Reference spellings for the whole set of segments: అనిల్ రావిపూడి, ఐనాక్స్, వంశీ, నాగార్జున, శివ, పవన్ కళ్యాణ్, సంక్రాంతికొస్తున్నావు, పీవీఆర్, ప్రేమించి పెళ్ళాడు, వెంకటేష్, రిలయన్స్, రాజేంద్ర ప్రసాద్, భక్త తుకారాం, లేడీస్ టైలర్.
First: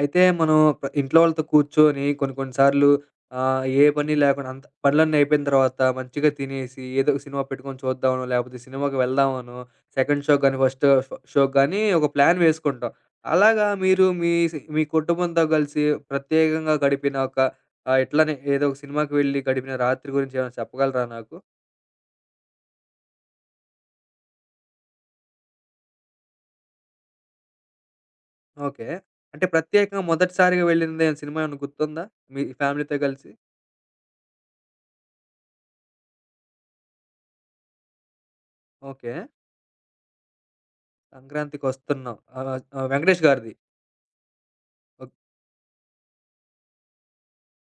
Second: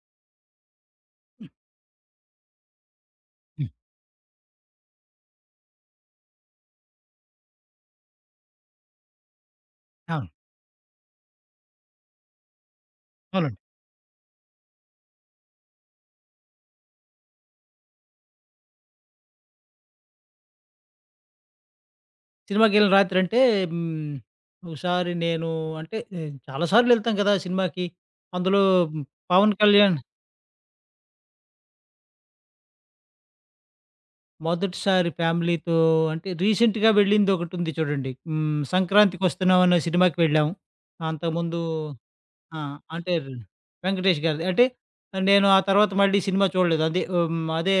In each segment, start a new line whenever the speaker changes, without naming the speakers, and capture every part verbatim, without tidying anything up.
అయితే మనం ప్ర ఇంట్లో వాళ్ళతో
హ్మ్.
కూర్చొని కొన్ని కొన్ని సార్లు ఆహ్,
హ్మ్.
ఏ పని లేకుండా అంత పనులన్నీ అయిపోయిన తర్వాత మంచిగా తినేసి ఏదో ఒక సినిమా పెట్టుకొని చూద్దామనో, లేకపోతే సినిమాకి వెళ్దామనో, సెకండ్
అవును.
షోకి గాని, ఫస్ట్ షో షోకి గాని ఒక ప్లాన్ వేసుకుంటాం.
అవునండి.
అలాగా మీరు మీ సి మీ కుటుంబంతో కలిసి ప్రత్యేకంగా గడిపిన ఒక ఆహ్, ఇట్లనే ఏదో ఒక సినిమాకి వెళ్లి గడిపిన రాత్రి గురించి ఏమైనా చెప్పగలరా నాకు?
సినిమాకెళ్ళిన రాత్రి అంటే హ్మ్. ఒకసారి నేను అంటే ఆహ్, చాలా సార్లు వెళ్తాం కదా! సినిమాకి. అందులో
ఓకే.
హ్మ్,
అంటే
'పవన్ కళ్యాణ్'
ప్రత్యేకంగా మొదటిసారిగా వెళ్ళింది సినిమా ఏమైనా గుర్తుందా? మీ ఫ్యామిలీతో కలిసి?
మొదటిసారి ఫ్యామిలీతో అంటే రీసెంట్‌గా వెళ్ళిందొకటుంది చూడండి. హ్మ్.
ఓకే.
'సంక్రాంతికొస్తున్నావు' అనే సినిమాకి వెళ్ళాం. అంతకుముందు
సంక్రాంతికొస్తున్నాం. ఆహ్,
ఆ!
ఆహ్,
అంటే
వెంకటేష్ గారిది.
'వెంకటేష్' గారిది. అంటే
ఓక్
నేను ఆ తర్వాత మళ్ళీ సినిమా చూడలేదు. అదే హ్మ్, అదే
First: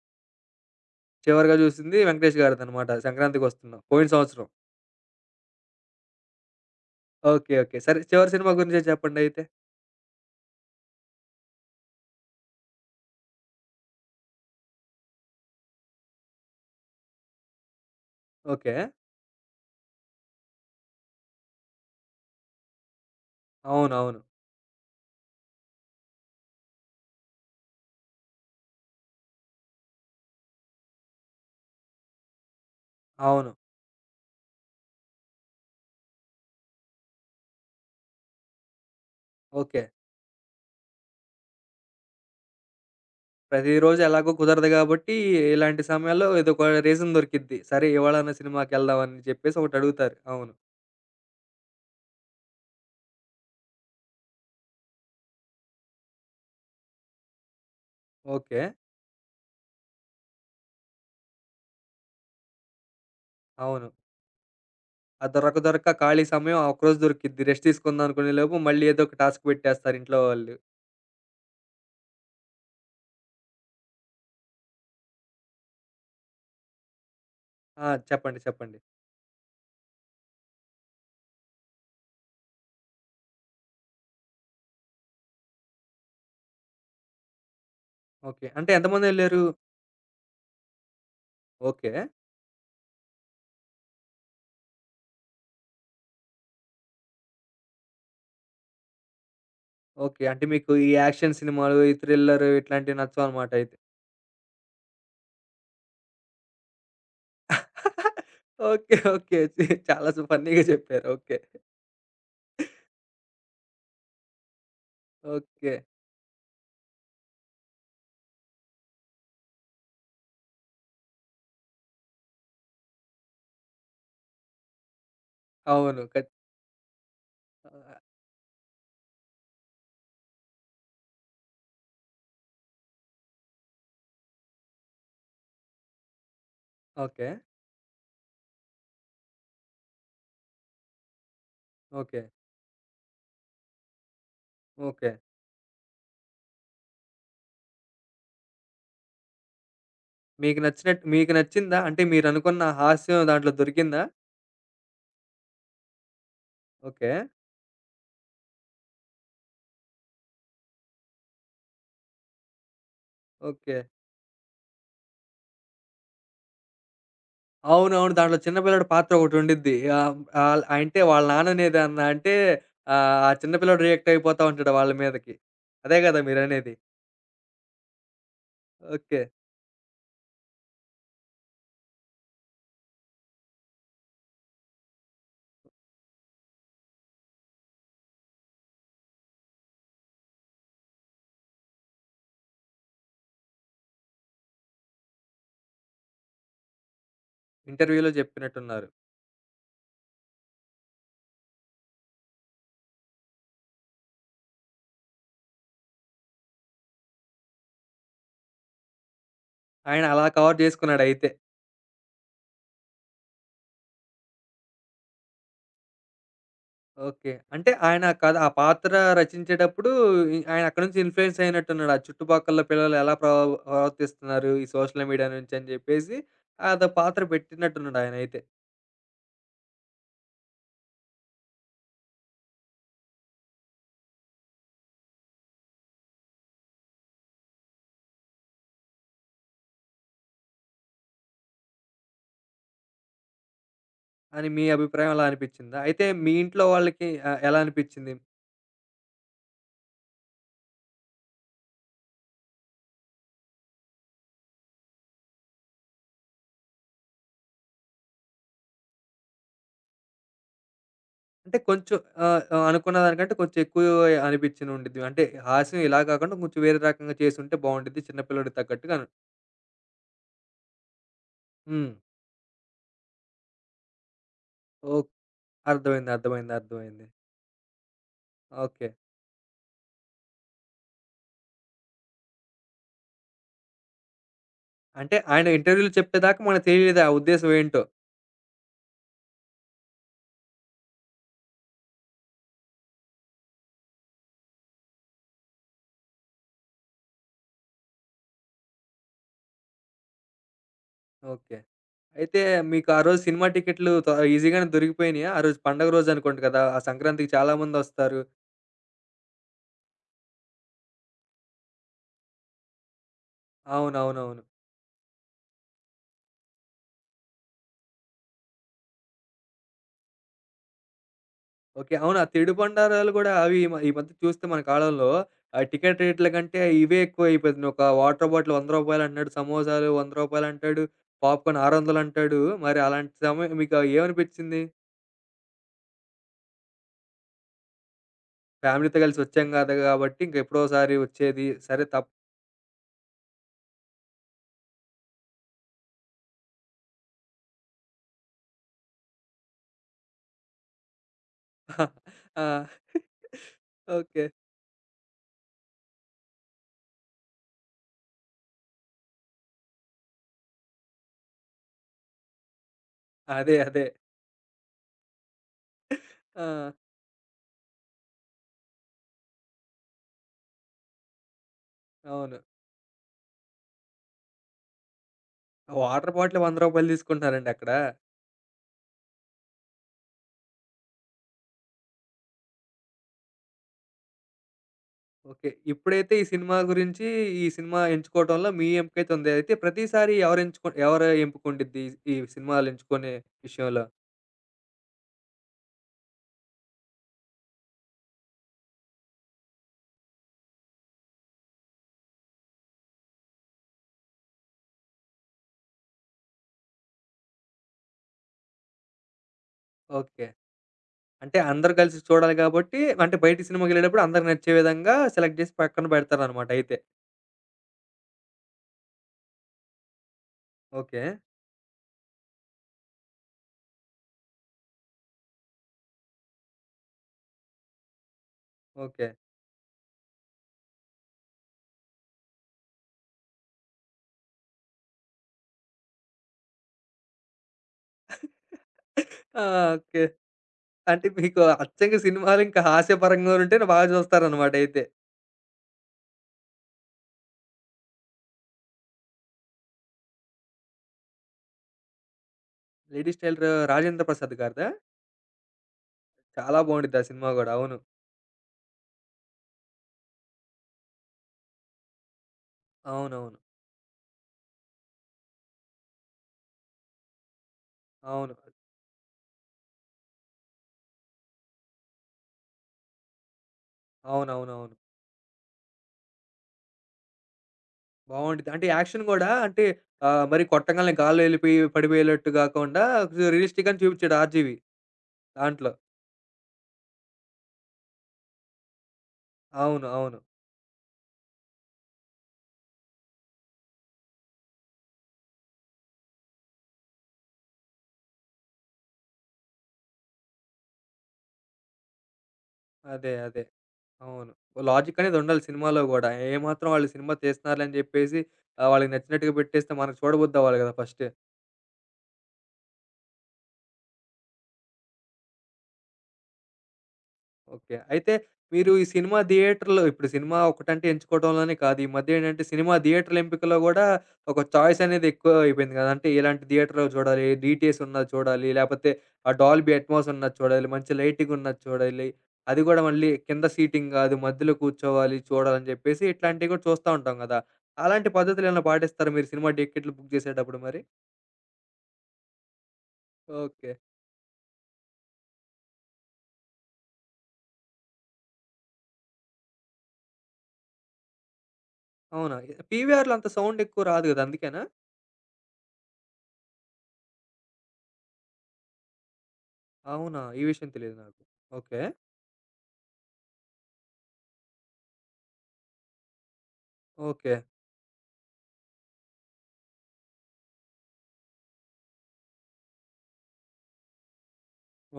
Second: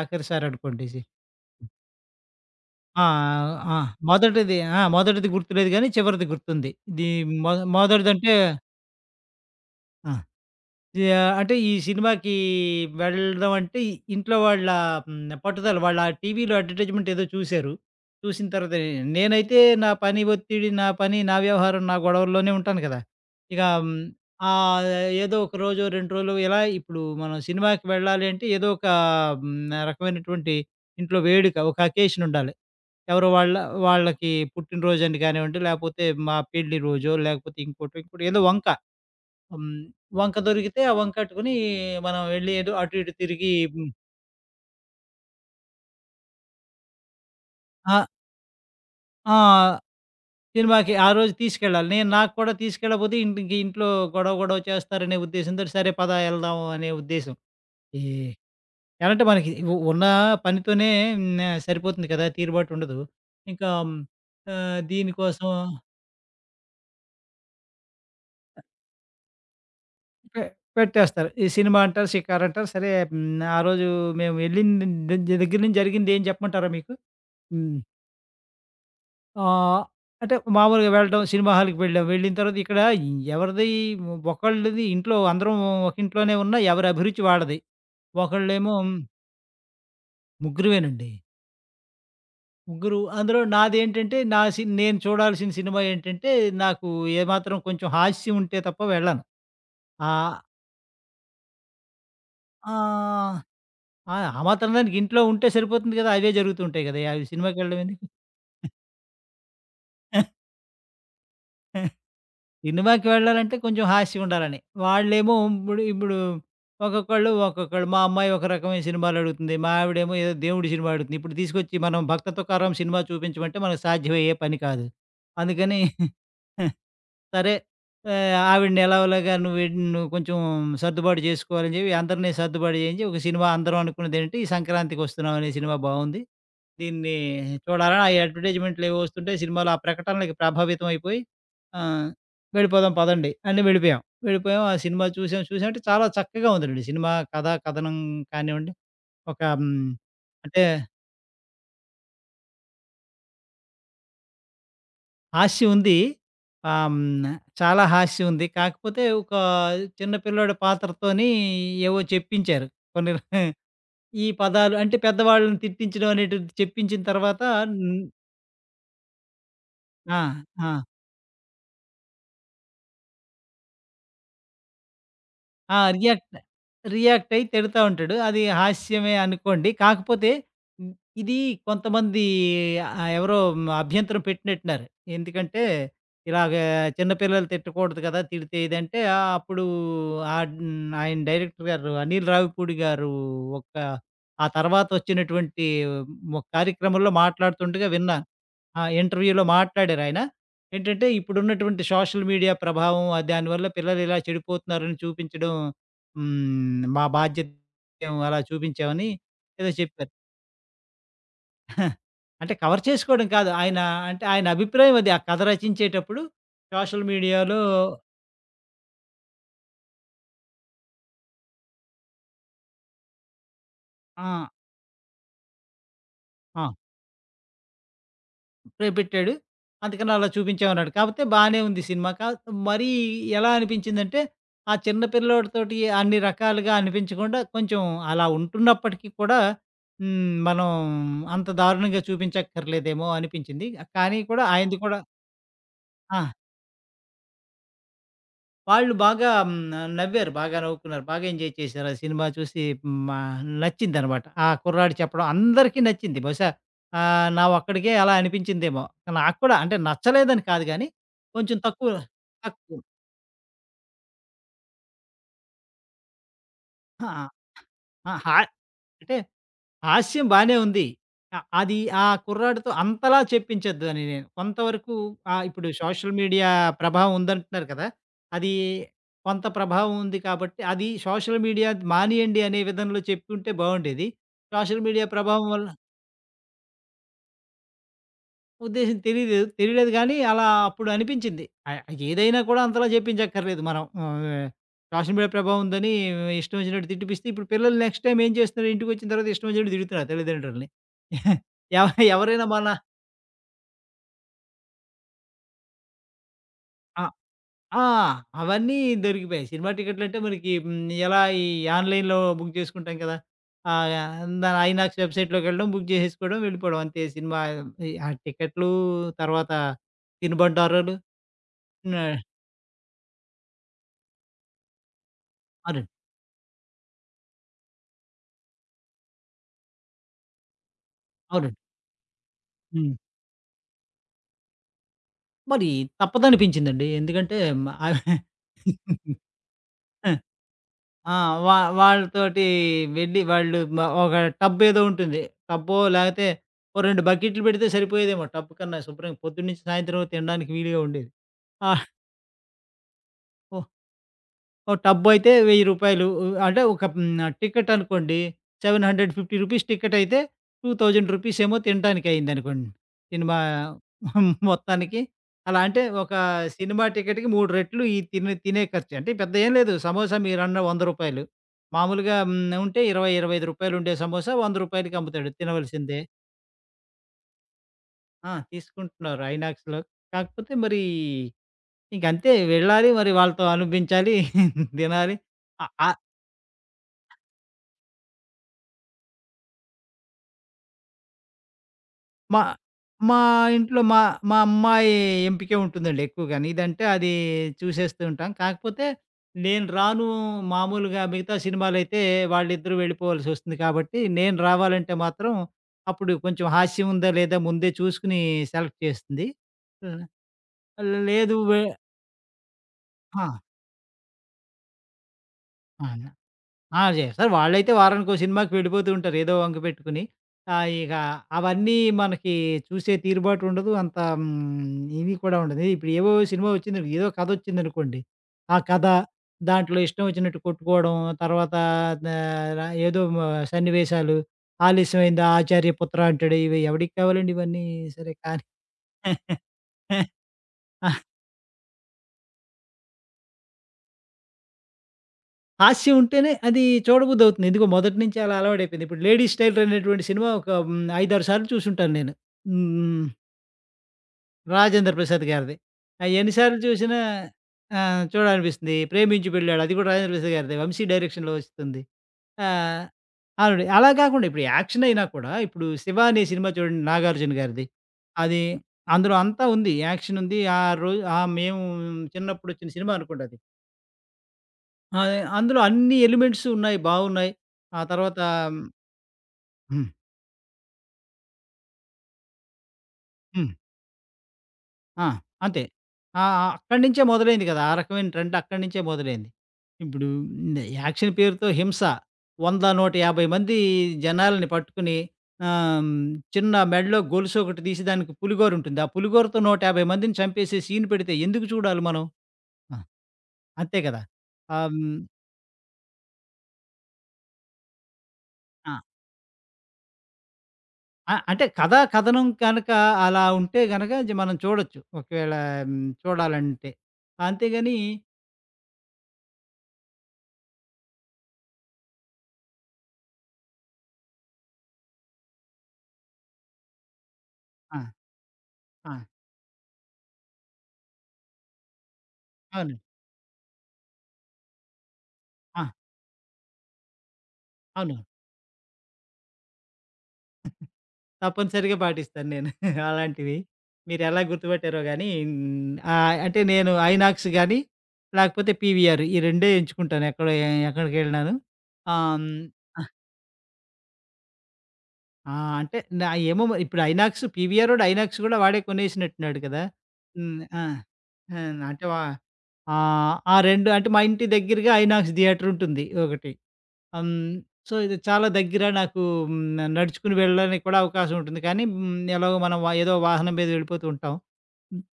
ఆఖరిసారి అనుకోండి. సి
చివరగా చూసింది 'వెంకటేష్' గారిదనమాట.
ఆ!
సంక్రాంతికొస్తున్న
ఆ!
పోయిన సంవత్సరం.
మొదటిది ఆ! మొదటిది గుర్తులేదు గానీ చివరిది గుర్తుంది. ఇది మొ
ఓకే. ఓకే. సరే చివరి
మొదటిదంటే
సినిమా గురించే చెప్పండయితే.
ఆ! యాహ్! అంటే ఈ సినిమాకి వెళ్ళడం అంటే ఇ- ఇంట్లో వాళ్ళ హ్మ్. పట్టుదల వాళ్ళ టీవీలో అడ్వర్టైజ్‌మెంట్ ఏదో చూసారు. చూసిన
ఓకే.
తర్వాత నేనైతే నా పని ఒత్తిడి, నా పని, నా వ్యవహారం, నా గొడవల్లోనే ఉంటాను కదా! ఇక హ్మ్.
అవునవును.
ఆహ్, ఏదో ఒక రోజో, రెండు రోజులు ఇలా ఇప్పుడు మనం సినిమాకి వెళ్ళాలి అంటే ఏదో ఒక హ్మ్. రకమైనటువంటి ఇంట్లో వేడుక ఒక అకేషన్ ఉండాలి. ఎవరో
అవును.
వాళ్ళ వాళ్ళకి పుట్టినరోజని కానివ్వండి, లేకపోతే మా పెళ్లి రోజో, లేకపోతే ఇంకోటో, ఇంకోటో ఏదో వంక. హ్మ్.
ఓకే.
వంక దొరికితే ఆ వంక అట్టుకుని మనం వెళ్ళి ఎటు అటు ఇటు తిరిగి హ్మ్.
ప్రతిరోజు ఎలాగో కుదరదు గాబట్టి, ఇలాంటి సమయాల్లో ఏదో ఒక రీజన్ దొరికిద్ది. సరే
ఆ!
ఇవాళన్న సినిమాకెళ్దామని
ఆ!
చెప్పేసి ఒకటడుగుతారు. అవును.
సినిమాకి ఆ రోజు తీసుకెళ్ళాలి. నేను నాకు కూడా తీసుకెళ్ళకపోతే ఇంటికి ఇంట్లో గొడవ గొడవ చేస్తారనే ఉద్దేశంతోటి సరే పద వెళ్దాం అనే ఉద్దేశం. ఈ
ఓకే.
ఎలా అంటే మనకి ఉ ఉన్న పనితోనే హ్మ్. సరిపోతుంది కదా! తీరుబాటు ఉండదు. ఇంకా
అవును.
ఆహ్,
ఆ
దీనికోసం
దొరక దొరక ఖాళీ సమయం ఆ ఒక్కరోజు దొరికిద్ది. రెస్ట్ తీసుకుందాం అనుకునే లోపు మళ్ళీ ఏదో ఒక టాస్క్ పెట్టేస్తారు ఇంట్లో
పె
వాళ్ళు.
పెట్టేస్తారు. ఈ సినిమా అంటారు, షికారు అంటారు. సరే. హ్మ్. ఆ రోజు మేము వెళ్ళిన ద దగ్గర నుంచి జరిగింది ఏం చెప్పమంటారా మీకు? హ్మ్.
ఆ! చెప్పండి. చెప్పండి.
ఆహ్, అంటే మామూలుగా వెళ్ళడం సినిమా హాల్‌కి వెళ్ళాం. వెళ్ళిన తర్వాత ఇక్కడ ఎవరిది ఒకళ్ళది ఇంట్లో అందరం ఒక ఇంట్లోనే ఉన్నా ఎవరి అభిరుచి వాళ్ళది.
ఓకే. అంటే
ఒకళ్ళేమో
ఎంతమందెళ్లారు?
ముగ్గురమేనండి.
ఓకే.
ముగ్గురు అందులో నాదేంటంటే నా సి నేను చూడాల్సిన సినిమా ఏంటంటే నాకు ఏమాత్రం కొంచెం హాస్యం ఉంటే తప్ప వెళ్ళను.
ఓకే.
ఆహ్,
అంటే మీకు ఈ యాక్షన్ సినిమాలు, ఈ థ్రిల్లర్ ఇట్లాంటివి
ఆహ్,
నచ్చవనమాట అయితే.
ఆ! ఆ మాత్రం దానికి ఇంట్లో ఉంటే సరిపోతుంది కదా! అవే జరుగుతూ ఉంటాయి కదా! అవి సినిమాకెళ్ళడం ఎందుకు?
ఓకే. ఓకే. చి చాలా సు ఫన్నీగా చెప్పారు. ఓకే.
సినిమాకి వెళ్ళాలంటే కొంచెం హాస్యం ఉండాలని. వాళ్ళేమో
ఓకే.
ఇప్పుడు ఇప్పుడు ఒక్కొక్కళ్ళు, ఒక్కొక్కళ్ళు మా అమ్మాయి ఒక రకమైన సినిమాలు అడుగుతుంది. మా ఆవిడేమో ఏదో దేవుడి సినిమా అడుగుతుంది. ఇప్పుడు తీసుకొచ్చి మనం 'భక్త తుకారాం' సినిమా చూపించమంటే మనకు సాధ్యమయ్యే పని కాదు. అందుకని
అవును. ఖచ్
సరే.
ఆహ్,
ఆహ్, ఆవిడని ఎలాగోలాగా నువ్వు వెన్ నువ్వు కొంచెం సర్దుబాటు చేసుకోవాలని చెప్పి అందరిని సర్దుబాటు చేయించి ఒక సినిమా అందరం అనుకున్నదేంటి ఈ సంక్రాంతికి వస్తున్నాం అనే సినిమా బావుంది. దీన్ని
ఓకే.
చూడాలని ఆ అడ్వర్టైజ్‌మెంట్‌లేవో వస్తుంటాయి. సినిమాలో ఆ ప్రకటనలకి ప్రభావితం అయిపోయి ఆహ్,
ఓకే.
వెళ్ళిపోదాం పదండి అని వెళ్ళిపోయాం. వెళ్ళిపోయాం. ఆ సినిమా
ఓకే.
చూసాం. చూసాం అంటే చాలా చక్కగా ఉందండి. సినిమా కథ, కథనం కానివ్వండి, ఒక హ్మ్,
మీకు
అంటే
నచ్చినట్టు మీకు నచ్చిందా? అంటే మీరనుకున్న హాస్యం దాంట్లో దొరికిందా?
హాస్యం ఉంది. ఆహ్,
ఓకే.
హ్మ్, చాలా హాస్యం ఉంది. కాకపోతే ఒక చిన్న పిల్లోడి పాత్రతోని ఏవో చెప్పించారు. కొన్ని
ఓకే.
ఈ పదాలు అంటే పెద్దవాళ్ళని తిట్టించడం అనేటిది చెప్పించిన తర్వాత హ్మ్.
అవునవును. దాంట్లో చిన్న పిల్లాడి పాత్ర ఒకటుండిద్ది. ఆహ్,
ఆ!
ఆల్
ఆ!
అంటే వాళ్ళ నాన్ననేదన్నా అంటే ఆహ్, ఆ చిన్న పిల్లోడు రియాక్ట్ అయిపోతా ఉంటాడు వాళ్ళ మీదకి.
ఆ!
అదే గదా
రియాక్ట్
మీరనేది?
రియాక్ట్ అయ్యి తిడతా ఉంటాడు. అది హాస్యమే
ఓకే.
అనుకోండి. కాకపోతే హ్మ్, ఇది కొంతమంది ఆహ్, ఎవరో అభ్యంతరం పెట్టినట్టున్నారు. ఎందుకంటే ఇలాగ చిన్న పిల్లలు తిట్టకూడదు కదా! తిడితే ఇదంటే ఆహ్, అప్పుడు ఆహ్, హ్మ్, ఆయన డైరెక్టర్ గారు అనిల్ రావిపూడి గారు ఒక ఆ తర్వాత వచ్చినటువంటి ఒక కార్యక్రమంలో మాట్లాడుతుండగా
ఇంటర్వ్యూలో
విన్నా. ఆ!
చెప్పినట్టున్నారు.
ఇంటర్వ్యూలో మాట్లాడారాయన. ఏంటంటే ఇప్పుడున్నటువంటి సోషల్ మీడియా ప్రభావం, ఆహ్, దానివల్ల పిల్లలు ఇలా చెడిపోతున్నారని చూపించడం హ్మ్. మా బాధ్యత, మేము అలా చూపించామని ఏదో
ఆయన
చెప్పారు.
అలా కవర్ జేసుకున్నాడయితే.
అంటే కవర్ చేసుకోవడం కాదు. ఆయన అంటే ఆయన అభిప్రాయం అది. ఆ కథ రచించేటప్పుడు సోషల్
ఓకే.
మీడియాలో
అంటే ఆయన ఆ కథ ఆ పాత్ర రచించేటప్పుడు ఇ ఆయన అక్కడి నుంచి ఇన్‌ఫ్లూయెన్స్ అయినట్టున్నాడు. ఆ చుట్టుపక్కల పిల్లలు ఎలా ప్రవ
ఆ!
ప్రవర్తిస్తున్నారు ఈ సోషల్ మీడియా నుంచి అని జెప్పేసి
ఆ!
అదో పాత్ర పెట్టినట్టున్నాడు ఆయనయితే.
స్ప్రే పెట్టాడు. అందుకని అలా చూపించామన్నాడు. కాపోతే బానే ఉంది సినిమా. కాపోతే మరీ ఎలా అనిపించిందంటే, ఆ చిన్న పిల్లోడితోటి అన్ని రకాలుగా అనిపించకుండా కొంచెం అలా ఉంటున్నప్పటికీ కూడా హ్మ్. మనం అంత దారుణంగా చూపించక్కర్లేదేమో అనిపించింది. కానీ కూడా
అని మీ
ఆయనది కూడా
అభిప్రాయం అలా అనిపిచ్చిందా? అయితే
ఆ!
మీ ఇంట్లో వాళ్ళకి ఆహ్, ఎలా అనిపిచ్చింది?
వాళ్ళు బాగా హ్మ్, నవ్వారు. బాగా నవ్వుకున్నారు. బాగా ఎంజాయ్ చేశారు. ఆ సినిమా చూసి మా నచ్చిందనమాట. ఆ కుర్రాడు చెప్పడం అందరికీ నచ్చింది. బహుశా ఆహ్, నా ఒక్కడికే అలా అనిపించిందేమో! నాకు కూడా అంటే నచ్చలేదని కాదు గానీ,
అంటే
కొంచెం తక్కువ
కొంచెం ఆహ్, ఆహ్,
తక్కువ.
అనుకున్న దానికంటే కొంచెం ఎక్కువే అనిపిచ్చుండిద్ది. అంటే హాస్యం ఇలా కాకుండా కొంచెం వేరే రకంగా
ఆ!
చేసుంటే బావుండిద్ది
ఆ!
చిన్న
హా
పిల్లోడికి తగ్గట్టుగా అను
అంటే హాస్యం బానే ఉంది. అ అది
హ్మ్.
ఆ కుర్రాడితో అంతలా చెప్పించొద్దు అని నేను. కొంతవరకు
ఓహ్!
ఆహ్, ఇప్పుడు
అర్థమైంది.
సోషల్ మీడియా
అర్థమైంది. అర్థమైంది.
ప్రభావం ఉందంటున్నారు కదా! అది
ఓకే.
కొంత ప్రభావం ఉంది కాబట్టి అది సోషల్ మీడియా మానియండి అనే విధంలో చెప్పుంటే బావుండేది. సోషల్ మీడియా
అంటే
ప్రభావం
ఆయన
వల్ల
ఇంటర్వ్యూలో చెప్పేదాకా మనకు తెలీదు ఆ ఉద్దేశం ఏంటో.
ఉద్దేశం తెలీదు. తెలియలేదు గానీ, అలా అప్పుడు అనిపించింది. ఆహ్, ఏదైనా కూడా అంతలా జెప్పించక్కర్లేదు మనం. ఆహ్, సోషల్ మీడియా ప్రభావం ఉందని ఇష్టం ఒచ్చినట్టు తిట్టిపిస్తే, ఇప్పుడు పిల్లలు నెక్స్ట్ టైమ్ ఏం చేస్తున్నారు, ఇంటికొచ్చిన తర్వాత ఇష్టం ఒచ్చినట్టు తిడుతున్నారు తల్లిదండ్రులని.
ఓకే.
ఎవ
అయితే
ఎవరైనా మన
మీకు ఆ రోజు సినిమా టికెట్లు త ఈజీగానే దొరికిపోయినియా? ఆ రోజు పండగ రోజు అనుకుంట కదా! ఆ
ఆ!
సంక్రాంతికి చాలా
ఆ!
మందొస్తారు.
అవన్నీ దొరికిపోయాయి. సినిమా టికెట్లంటే మనకి హ్మ్, ఎలా ఈ ఆన్‌లైన్‌లో బుక్ జేసుకుంటాం కదా! ఆహ్,
అవునవునవును.
దాని ఐనాక్స్ వెబ్‌సైట్‌లోకెళ్ళడం, బుక్ జేసేసుకోవడం, వెళ్ళిపోవడం అంతే. సినిమా ఈ ఆ టికెట్లు, తర్వాత తినుబండారాలు.
ఓకే.
హ్మ్.
అవును. ఆ తిడు బండారాలు గూడా అవి ఈ మ ఈ మధ్య చూస్తే మన కాలంలో ఆ
అవునండి.
టికెట్ రేట్ల కంటే ఇవే ఎక్కువైపోతున్నాయి. ఒక వాటర్ బాటిల్ రూ. 100 అంటున్నాడు. సమోసాలు రూ. 100 అంటాడు.
అవునండి.
పాప్‌కార్న్ ఆరు వందలు అంటాడు. మరి
హ్మ్.
అలాంటి సమయం మీకు ఏమనిపించింది?
మరి తప్పదనిపించిందండి. ఎందుకంటే మ ఆహ్,
ఫ్యామిలీతో కలిసి వచ్చాం గదా! కాబట్టి ఇంకెప్పుడోసారి
ఆ!
వచ్చేది.
వా
సరే తప్
వాళ్ళతోటి వెళ్ళి వాళ్ళు మ ఒక టబ్ ఏదో ఉంటుంది. టబ్బో లేకపోతే ఓ రెండు బకెట్లు పెడితే సరిపోయేదేమో. టబ్ కన్నా శుభ్రంగా పొద్దున్నుంచి సాయంత్రం వరకు తినడానికి వీలుగా ఉండేది. ఆ!
ఆ! ఓకే.
ఓ టబ్బయితే రూ. వెయ్యి, అంటే ఒక హ్మ్. టికెట్ అనుకోండి రూ. ఏడు వందల యాభై టికెట్ అయితే రూ. రెండు వేలు ఏమో తినడానికి అయిందనుకోండి. సినిమా
అదే. అదే.
మొత్తానికి. అలా అంటే ఒక
ఆ!
సినిమా టికెట్‌కి మూడు రెట్లు ఈ తినే తినే ఖర్చు. అంటే పెద్ద ఏం లేదు. సమోసా మీరన్న రూ. వంద మామూలుగా
అవును.
హ్మ్. ఉంటే, రూ. ఇరవై, రూ. ఇరవై ఐదు ఉండే సమోసా రూ. 100కి అమ్ముతాడు, తినవలసిందే.
వాటర్ బాటిల్ రూ. వంద తీసుకుంటున్నారండి అక్కడ.
ఆ! తీసుకుంటున్నారు ఐనాక్స్‌లో. కాకపోతే మరి ఇంకంతే వెళ్ళాలి. మరి వాళ్ళతో అనిపించాలి తినాలి.
ఓకే.
అ! ఆ
ఇప్పుడైతే ఈ సినిమా గురించి, ఈ సినిమా ఎంచుకోవడంలో మీ ఎంపికైతే ఉంది. అయితే ప్రతిసారి ఎవరు ఎంచుకు ఎవరు ఎంపిక ఉండిద్ది ఈ
మా
సినిమాలు ఎంచుకునే
మా ఇంట్లో
విషయంలో?
మా మా అమ్మాయి ఎంపికే ఉంటుందండి ఎక్కువగాని. ఇదంటే అది చూసేస్తూ ఉంటాం. కాకపోతే నేను రాను. మామూలుగా మిగతా సినిమాలైతే వాళ్ళిద్దరూ వెళ్ళిపోవాల్సొస్తుంది కాబట్టి, నేను రావాలంటే మాత్రం అప్పుడు కొంచెం హాస్యం ఉందా లేదా ముందే చూసుకొని సెలెక్ట్ చేస్తుంది. హ్మ్.
ఓకే.
లేదు
అంటే
వె
అందరూ కలిసి చూడాలి కాబట్టి అంటే
ఆ!
బయటికి సినిమాకెళ్ళేటప్పుడు అందరికి నచ్చే విధంగా సెలెక్ట్ చేసి పక్కన
ఆ!
పెడతారనమాట అయితే.
ఆ! చేస్తారు. వాళ్ళైతే వారానికో సినిమాకి వెళ్ళిపోతూ ఉంటారు. ఏదో వంక పెట్టుకుని. ఆహ్, ఇక
ఓకే.
అవన్నీ మనకి చూసే తీరుబాటు ఉండదు. అంత హ్మ్, ఇది కూడా ఉండదు. ఇప్పుడు ఏవో సినిమా వచ్చింది, ఏదో కథొచ్చిందనుకోండి. ఆ కథ,
ఓకే.
దాంట్లో ఇష్టం వచ్చినట్టు కొట్టుకోవడం, తర్వాత ఆహ్, ఏదో మ సన్నివేశాలు, ఆలస్యమైందా ఆచార్య పుత్ర అంటాడు. ఇవి ఎవడికి కావాలండి ఇవన్నీ? సరే కానీ
ఆ! ఓకే. అంటే మీకు అచ్చంగా సినిమాలు ఇంకా హాస్యపరంగా ఉంటేనే బాగా చూస్తారనమాట అయితే.
హాస్యం ఉంటేనే అది చూడబుద్దవుతుంది. ఎందుకో మొదటి నుంచి అలా అలవాటైపోయింది. ఇప్పుడు 'లేడీస్ టైలర్' అనేటువంటి సినిమా ఒక హ్మ్, ఐదు, ఆరు సార్లు చూసుంటాను నేను. హ్మ్.
'లేడీస్ టైలర్' రాజేంద్ర ప్రసాద్ గారిదా?
'రాజేంద్ర ప్రసాద్' గారిది. ఆహ్, ఎన్ని
చాలా
సార్లు
బావుండిద్ది
చూసినా
ఆ సినిమా గూడా. అవును.
ఆ! చూడాలనిపిస్తుంది. 'ప్రేమించి పెళ్ళాడు' అది కూడా 'రాజేంద్ర ప్రసాద్' గారిదే. వంశీ డైరెక్షన్‌లో వస్తుంది. ఆహ్,
అవునవును.
అవునండి. అలా కాకుండా ఇప్పుడు యాక్షన్ అయినా కూడా ఇప్పుడు 'శివ' అనే సినిమా చూడండి 'నాగార్జున' గారిది.
అవును.
అది అందులో అంతా ఉంది. యాక్షన్ ఉంది. ఆ రోజు ఆహ్, మేము చిన్నప్పుడు వచ్చిన సినిమా అనుకుంటా అది.
అవునవునవును.
ఆ! అందులో అన్ని ఎలిమెంట్స్ ఉన్నాయి. బావున్నాయి. ఆ తర్వాత
బావుండిద్ది. అంటే యాక్షన్ గూడా అంటే
హ్మ్.
ఆహ్, మరి కొట్టంగాల్నే గాల్లో ఎళ్ళిపోయి పడిపోయేలట్టు గాకుండా కొంచెం
హ్మ్.
రియలిస్టిక్‌గానే చూపిచ్చాడు 'ఆర్‌జీవి'
ఆ! అంతే.
దాంట్లో.
ఆ! అక్కడి నుంచే మొదలైంది కదా! ఆ రకమైన ట్రెండ్ అక్కడి నుంచే మొదలైంది.
అవును.
ఇప్పుడు
అవును.
హ్మ్. యాక్షన్ పేరుతో హింస. వంద, నూట యాభై మంది జనాలని పట్టుకుని ఆహ్, చిన్న మెడలో గొలుసు ఒకటి తీసి దానికి పులిగోరుంటుంది. ఆ పులిగోరతో నూట యాభై మందిని చంపేసే సీన్ పెడితే ఎందుకు చూడాలి మనం? ఆ!
అదే. అదే.
అంతే కదా!
అవును.
ఆహ్, హ్మ్.
లాజిక్ అనేది ఉండాలి సినిమాలో గూడా. ఏమాత్రం వాళ్ళు సినిమా తీస్తున్నారులే అని జెప్పేసి ఆహ్,
ఆ! ఉమ్,
వాళ్ళకి నచ్చినట్టుగా పెట్టేస్తే మనకు చూడబుద్దవ్వాలి గదా ఫస్ట్.
ఆ! అంటే కథా కథనం కనుక అలా ఉంటే గనక జ మనం చూడొచ్చు. ఒకవేళ హ్మ్, చూడాలంటే.
ఓకే.
అంతేగాని
అయితే మీరు ఈ సినిమా థియేటర్‌లో ఇప్పుడు సినిమా ఒకటంటే ఎంచుకోవడంలోనే కాదు. ఈ మధ్య ఏంటంటే సినిమా థియేటర్‌ల ఎంపికలో గూడా ఒక చాయిస్ అనేది ఎక్కువ అయిపోయింది గదా! అంటే ఎలాంటి థియేటర్‌లో చూడాలి,
ఆ!
డీటీఎస్ ఉన్నది చూడాలి, లేపోతే
ఆ!
ఆ డాల్బీ అట్మాస్ ఉన్నది చూడాలి, మంచి లైటింగ్ ఉన్నది చూడాలి. అది
అవును.
గూడా మళ్ళీ కింద సీటింగ్ గాదు మధ్యలో కూర్చోవాలి
ఆ!
చూడాలని జెప్పేసి ఇట్లాంటివి గూడా చూస్తా ఉంటాం గదా!
అవును.
అలాంటి పద్ధతులేమన్నా పాటిస్తారా మీరు సినిమా టికెట్లు బుక్ జేసేటప్పుడు మరి?
తప్పనిసరిగా పాటిస్తాను నేను. అలాంటివి.
ఓకే.
మీరెలా గుర్తుపట్టారో గానీ, హ్మ్, ఆహ్, అంటే నేను ఐనాక్స్ గాని, లేకపోతే పీవీఆర్, ఈ రెండే ఎంచుకుంటాను ఎక్కడ ఎక్కడికెళ్ళినాను. ఆహ్, హ్మ్
అవునా? పీవీఆర్‌లో అంత సౌండ్ ఎక్కువ రాదు గదా! అందుకేనా?
ఆ! అంటే నా ఏమో మరి ఇప్పుడు ఐనాక్స్ పీవీఆరోడు ఐనాక్స్ గూడా వాడే కొనేసినట్టున్నాడు కదా!
అవునా?
హ్మ్.
ఈ
ఆ!
విషయం తెలీదు నాకు.
ఆ!
ఓకే.
అంటే వా ఆహ్, ఆ రెండు అంటే మా ఇంటి దగ్గరగా ఐనాక్స్ థియేటర్ ఉంటుంది ఒకటి. హ్మ్.
ఓకే.
సో, ఇది చాలా దగ్గర నాకు. హ్మ్. నడుచుకొని వెళ్ళడానికి కూడా అవకాశం ఉంటుంది. కానీ హ్మ్. ఎలాగో మనం వ ఏదో వాహనం మీద వెళ్ళిపోతూ ఉంటాం.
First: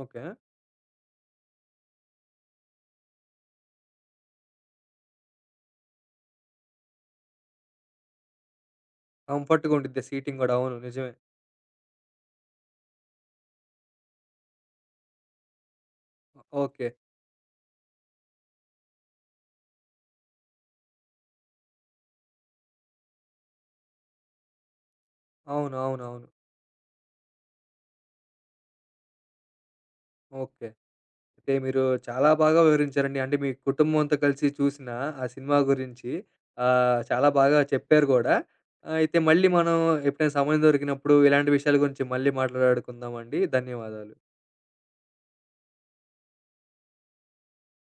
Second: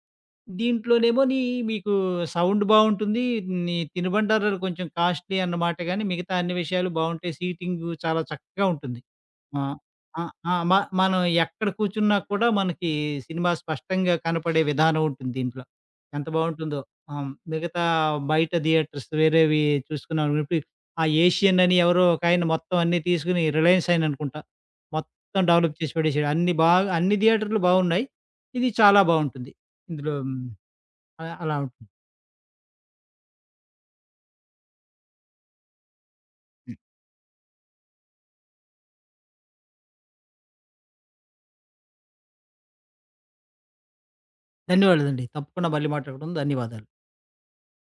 ఓకే.
దీంట్లోనేమోని మీకు సౌండ్ బావుంటుంది. నీ తినుబండారాలు కొంచెం కాస్ట్‌లీ అన్నమాట గానీ, మిగతా అన్ని విషయాలు బావుంటాయి. సీటింగు చాలా చక్కగా ఉంటుంది. ఆ!
కంఫర్ట్‌గా ఉండిద్ది
ఆ!
సీటింగ్
ఆ!
గూడా.
మ
అవును. నిజమే.
మనం ఎక్కడ కూర్చున్నా కూడా మనకి సినిమా స్పష్టంగా కనపడే విధానం ఉంటుంది దీంట్లో. ఎంత బావుంటుందో.
ఓకే.
ఆహ్, మిగతా బయట థియేటర్స్ వేరేవి చూసుకున్నామనుకో, ఆ ఏషియన్ అని ఎవరో ఒకాయన మొత్తం అన్నీ తీసుకొని 'రిలయన్స్' ఆయననుకుంటా. మొత్తం
అవును.
డెవలప్ చేసి
అవును. అవును.
పడేసాడు. అన్ని బాగా అన్ని థియేటర్‌లు బావున్నాయి. ఇది చాలా బావుంటుంది. ఇందులో హ్మ్.
ఓకే.
ఆహ్,
అయితే
అలా
మీరు
ఉంటుంది.
చాలా బాగా వివరించారండి. అంటే మీ కుటుంబంతో కలిసి చూసిన ఆ సినిమా గురించి ఆహ్, చాలా బాగా చెప్పారు గూడా. అయితే మళ్ళీ మనం ఎప్పుడైనా సమయం దొరికినప్పుడు ఇలాంటి విషయాల గురించి మళ్ళీ మాట్లాడుకుందామండి. ధన్యవాదాలు.
ధన్యవాదాలండి. తప్పకుండా మళ్ళీ మాట్లాడుకుందాం. ధన్యవాదాలు.